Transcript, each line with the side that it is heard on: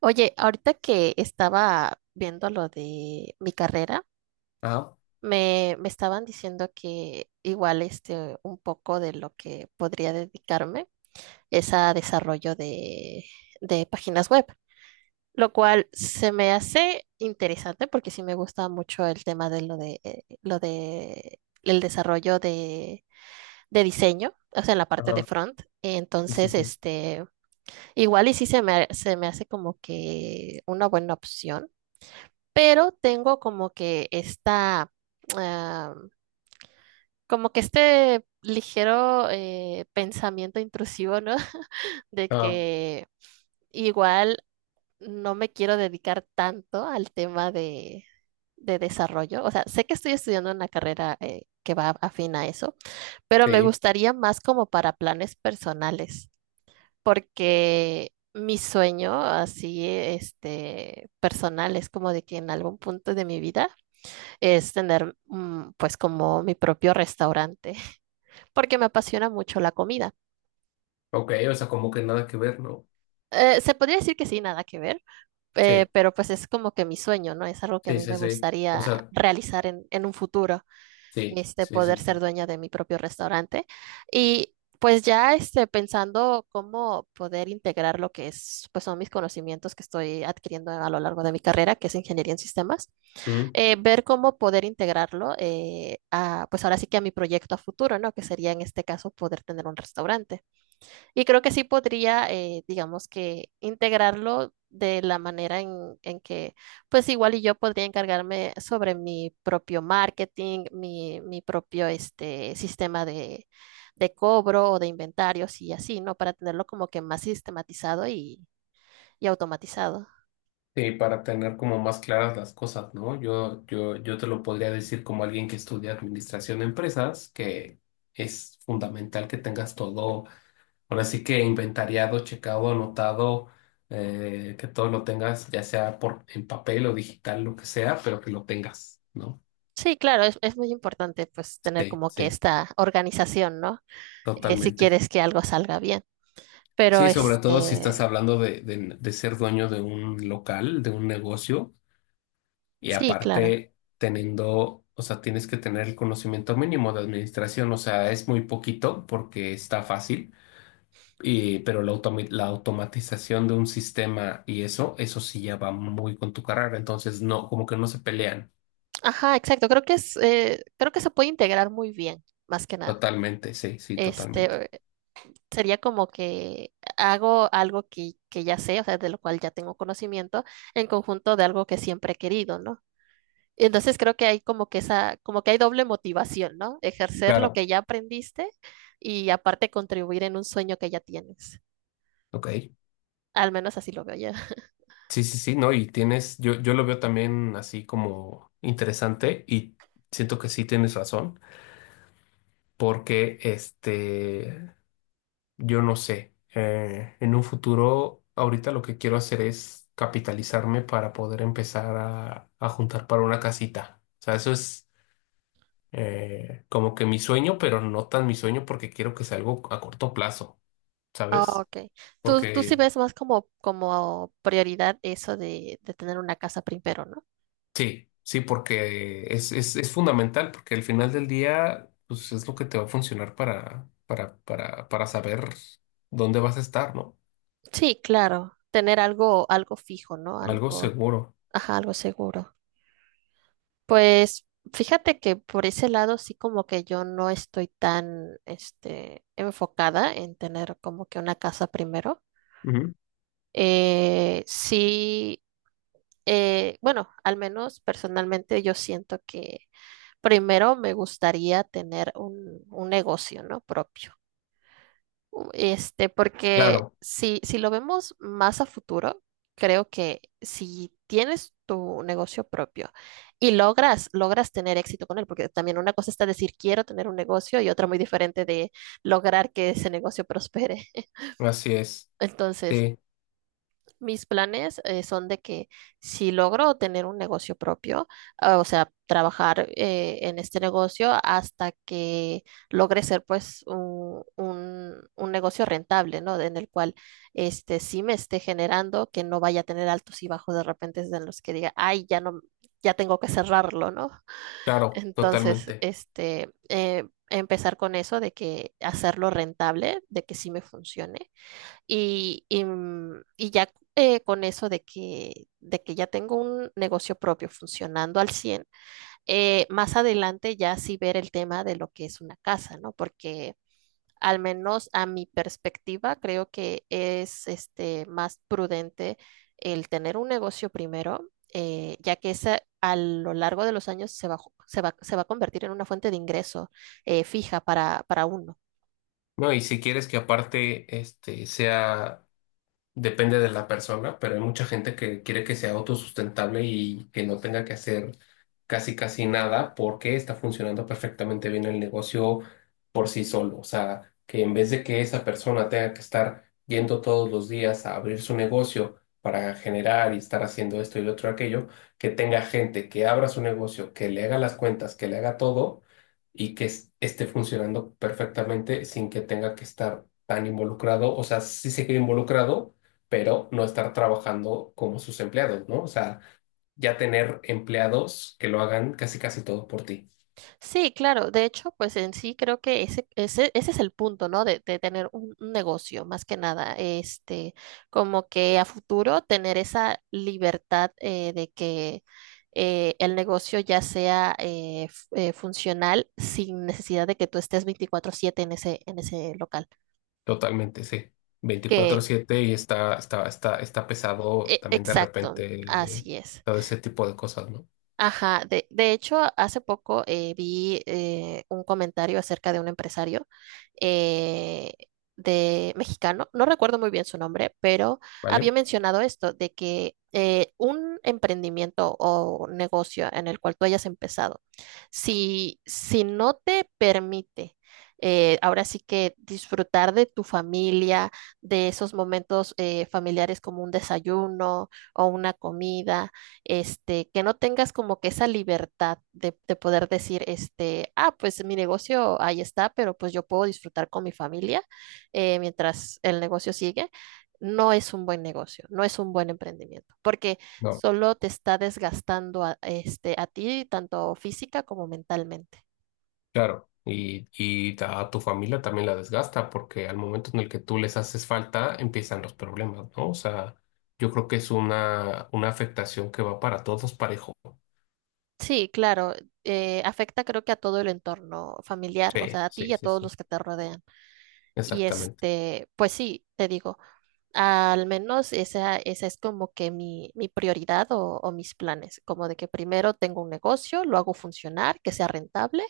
right: Oye, ahorita que estaba viendo lo de mi carrera,
left: Ajá,
right: me estaban diciendo que igual este, un poco de lo que podría dedicarme es a desarrollo de páginas web, lo cual se me hace interesante porque sí me gusta mucho el tema de lo de el desarrollo de diseño, o sea, en la parte de
left: ajá,
right: front.
left: sí, sí,
right: Entonces,
left: sí.
right: este, igual y sí se me hace como que una buena opción, pero tengo como que esta, ah, como que este ligero pensamiento intrusivo, ¿no? De
left: Ajá,
right: que igual no me quiero dedicar tanto al tema de desarrollo. O sea, sé que estoy estudiando una carrera que va afín a eso, pero me
left: sí,
right: gustaría más como para planes personales, porque mi sueño así, este, personal es como de que en algún punto de mi vida es tener pues como mi propio restaurante, porque me apasiona mucho la comida.
left: ok, o sea, como que nada que ver, ¿no?
right: Se podría decir que sí, nada que ver,
left: Sí,
right: pero pues es como que mi sueño, ¿no? Es algo que a
left: sí,
right: mí
left: sí,
right: me
left: sí. O
right: gustaría
left: sea,
right: realizar en un futuro,
left: sí,
right: este,
left: sí,
right: poder
left: sí,
right: ser
left: sí.
right: dueña de mi propio restaurante. Y pues ya este, pensando cómo poder integrar lo que es, pues son mis conocimientos que estoy adquiriendo a lo largo de mi carrera, que es ingeniería en sistemas,
left: Mm,
right: ver cómo poder integrarlo a, pues ahora sí que a mi proyecto a futuro, ¿no? Que sería en este caso poder tener un restaurante. Y creo que sí podría, digamos que integrarlo de la manera en que, pues igual y yo podría encargarme sobre mi propio marketing, mi propio este, sistema de cobro o de inventarios y así, ¿no? Para tenerlo como que más sistematizado y automatizado.
left: sí, para tener como más claras las cosas, ¿no? Yo te lo podría decir como alguien que estudia administración de empresas, que es fundamental que tengas todo, ahora sí que inventariado, checado, anotado, que todo lo tengas, ya sea por en papel o digital, lo que sea, pero que lo tengas, ¿no?
right: Sí, claro, es muy importante pues tener
left: Sí,
right: como que
left: sí,
right: esta organización, ¿no? Si
left: totalmente.
right: quieres que algo salga bien. Pero
left: Sí, sobre todo si estás
right: este,
left: hablando de ser dueño de un local, de un negocio, y
right: sí, claro.
left: aparte teniendo, o sea, tienes que tener el conocimiento mínimo de administración, o sea, es muy poquito porque está fácil, y pero la automatización de un sistema y eso sí ya va muy con tu carrera, entonces no, como que no se pelean
right: Ajá, exacto. Creo que se puede integrar muy bien, más que nada.
left: totalmente, sí, sí, totalmente.
right: Este, eh, sería como que hago algo que ya sé, o sea, de lo cual ya tengo conocimiento, en conjunto de algo que siempre he querido, ¿no? Y entonces creo que hay como que hay doble motivación, ¿no? Ejercer lo
left: Claro,
right: que ya aprendiste y aparte contribuir en un sueño que ya tienes.
left: ok.
right: Al menos así lo veo yo.
left: Sí, sí, sí, no, y tienes, yo lo veo también así como interesante y siento que sí tienes razón, porque este, yo no sé, en un futuro, ahorita lo que quiero hacer es capitalizarme para poder empezar a juntar para una casita. O sea, eso es como que mi sueño, pero no tan mi sueño porque quiero que sea algo a corto plazo,
right: Ah,
left: ¿sabes?
right: ok. Tú
left: Porque
right: sí ves más como prioridad eso de tener una casa primero, ¿no?
left: sí, sí, porque es fundamental, porque al final del día, pues es lo que te va a funcionar para saber dónde vas a estar, ¿no?
right: Sí, claro. Tener algo, algo fijo, ¿no?
left: Algo
right: Algo,
left: seguro.
right: ajá, algo seguro. Pues fíjate que por ese lado sí como que yo no estoy tan, este, enfocada en tener como que una casa primero.
left: Ujú.
right: Sí, bueno, al menos personalmente yo siento que primero me gustaría tener un negocio, ¿no? Propio. Este, porque
left: Claro,
right: si lo vemos más a futuro, creo que si tienes tu negocio propio y logras tener éxito con él, porque también una cosa está decir quiero tener un negocio y otra muy diferente de lograr que ese negocio prospere.
left: así es.
right: Entonces,
left: Sí,
right: mis planes son de que si logro tener un negocio propio, o sea, trabajar en este negocio hasta que logre ser pues un negocio rentable, ¿no? En el cual este sí me esté generando, que no vaya a tener altos y bajos de repente en los que diga, ay, ya no, ya tengo que cerrarlo, ¿no?
left: claro,
right: Entonces,
left: totalmente.
right: este, empezar con eso de que hacerlo rentable, de que sí me funcione y ya con eso de que ya tengo un negocio propio funcionando al 100 más adelante ya sí ver el tema de lo que es una casa, ¿no? Porque al menos a mi perspectiva creo que es este, más prudente el tener un negocio primero, ya que esa, a lo largo de los años se va, ju- se va a convertir en una fuente de ingreso fija para uno.
left: No, y si quieres que aparte este sea. Depende de la persona, pero hay mucha gente que quiere que sea autosustentable y que no tenga que hacer casi casi nada porque está funcionando perfectamente bien el negocio por sí solo. O sea, que en vez de que esa persona tenga que estar yendo todos los días a abrir su negocio para generar y estar haciendo esto y lo otro aquello, que tenga gente que abra su negocio, que le haga las cuentas, que le haga todo y que esté funcionando perfectamente sin que tenga que estar tan involucrado. O sea, sí seguir involucrado, pero no estar trabajando como sus empleados, ¿no? O sea, ya tener empleados que lo hagan casi casi todo por ti.
right: Sí, claro. De hecho, pues en sí creo que ese es el punto, ¿no? De tener un negocio, más que nada. Este, como que a futuro tener esa libertad de que el negocio ya sea funcional sin necesidad de que tú estés 24/7 en ese local.
left: Totalmente, sí.
right: Que,
left: 24/7 y está pesado también de
right: exacto,
left: repente,
right: así es.
left: todo ese tipo de cosas, ¿no?
right: Ajá, de hecho, hace poco vi un comentario acerca de un empresario eh, de mexicano, no recuerdo muy bien su nombre, pero había
left: ¿Vale?
right: mencionado esto, de que un emprendimiento o negocio en el cual tú hayas empezado, si no te permite, ahora sí que disfrutar de tu familia, de esos momentos familiares como un desayuno o una comida, este, que no tengas como que esa libertad de poder decir, este, pues mi negocio ahí está, pero pues yo puedo disfrutar con mi familia mientras el negocio sigue, no es un buen negocio, no es un buen emprendimiento, porque
left: No,
right: solo te está desgastando a, este, a ti, tanto física como mentalmente.
left: claro. Y a tu familia también la desgasta porque al momento en el que tú les haces falta empiezan los problemas, ¿no? O sea, yo creo que es una afectación que va para todos parejo.
right: Sí, claro, afecta creo que a todo el entorno familiar, o
left: Sí,
right: sea, a ti y
left: sí,
right: a
left: sí,
right: todos
left: sí.
right: los que te rodean. Y
left: Exactamente.
right: este, pues sí, te digo. Al menos esa es como que mi prioridad o mis planes, como de que primero tengo un negocio, lo hago funcionar, que sea rentable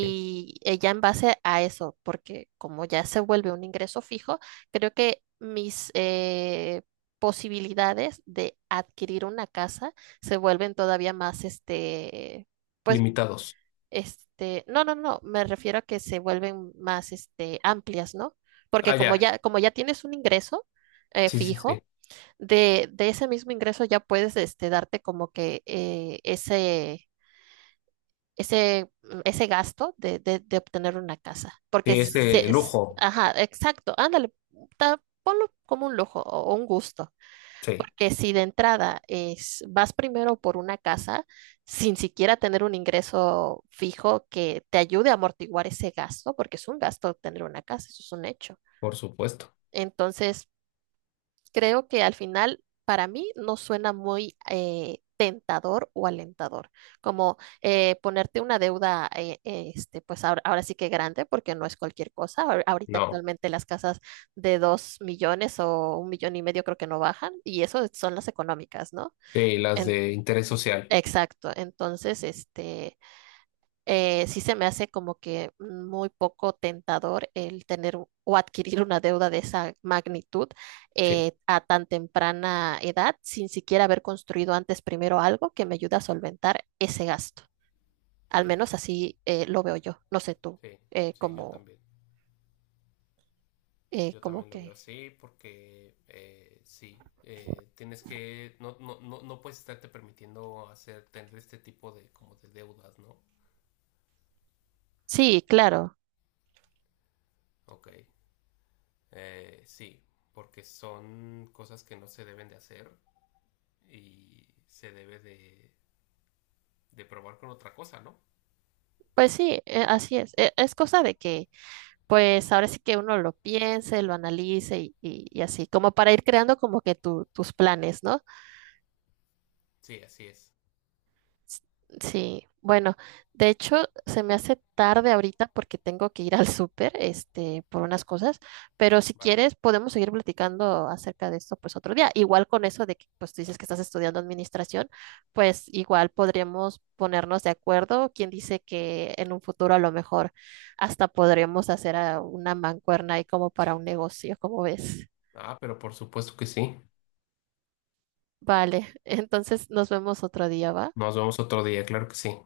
left: Sí.
right: ya en base a eso, porque como ya se vuelve un ingreso fijo, creo que mis posibilidades de adquirir una casa se vuelven todavía más, este, pues
left: Limitados.
right: este, no, no, no, me refiero a que se vuelven más, este, amplias, ¿no? Porque
left: Ah,
right: como
left: ya.
right: ya, como ya tienes un ingreso
left: Sí, sí, sí.
right: fijo, de ese mismo ingreso ya puedes, este, darte como que ese gasto de obtener una casa. Porque
left: Sí, es de lujo.
right: ajá, exacto, ándale, ponlo como un lujo o un gusto.
left: Sí,
right: Porque si de entrada vas primero por una casa sin siquiera tener un ingreso fijo que te ayude a amortiguar ese gasto, porque es un gasto tener una casa, eso es un hecho.
left: por supuesto.
right: Entonces, creo que al final, para mí, no suena muy tentador o alentador, como ponerte una deuda, este, pues ahora sí que grande, porque no es cualquier cosa. Ahorita
left: No.
right: actualmente las casas de 2 millones o un millón y medio creo que no bajan, y eso son las económicas, ¿no?
left: Sí, las
right: En-
left: de interés social.
right: exacto. Entonces, este, sí se me hace como que muy poco tentador el tener o adquirir una deuda de esa magnitud
left: Sí.
right: a tan temprana edad, sin siquiera haber construido antes primero algo que me ayude a solventar ese gasto. Al
left: Ok.
right: menos así lo veo yo. No sé tú,
left: Sí,
right: eh,
left: sí, yo
right: como,
left: también. Yo
right: como
left: también lo veo
right: que.
left: así porque sí, tienes que, no, no, no, no puedes estarte permitiendo hacer, tener este tipo de, como de deudas, ¿no?
right: Sí, claro.
left: Ok. Sí, porque son cosas que no se deben de hacer y se debe de probar con otra cosa, ¿no?
right: Pues sí, así es. Es cosa de que pues ahora sí que uno lo piense, lo analice y así, como para ir creando como que tus planes, ¿no?
left: Sí, así es.
right: Sí, bueno, de hecho se me hace tarde ahorita porque tengo que ir al súper, este, por unas cosas, pero si
left: Vale.
right: quieres podemos seguir platicando acerca de esto pues otro día. Igual con eso de que pues tú dices que estás estudiando administración, pues igual podríamos ponernos de acuerdo. Quien dice que en un futuro a lo mejor hasta podremos hacer una mancuerna ahí como para un negocio, ¿como ves?
left: Ah, pero por supuesto que sí.
right: Vale, entonces nos vemos otro día, ¿va?
left: Nos vemos otro día, claro que sí.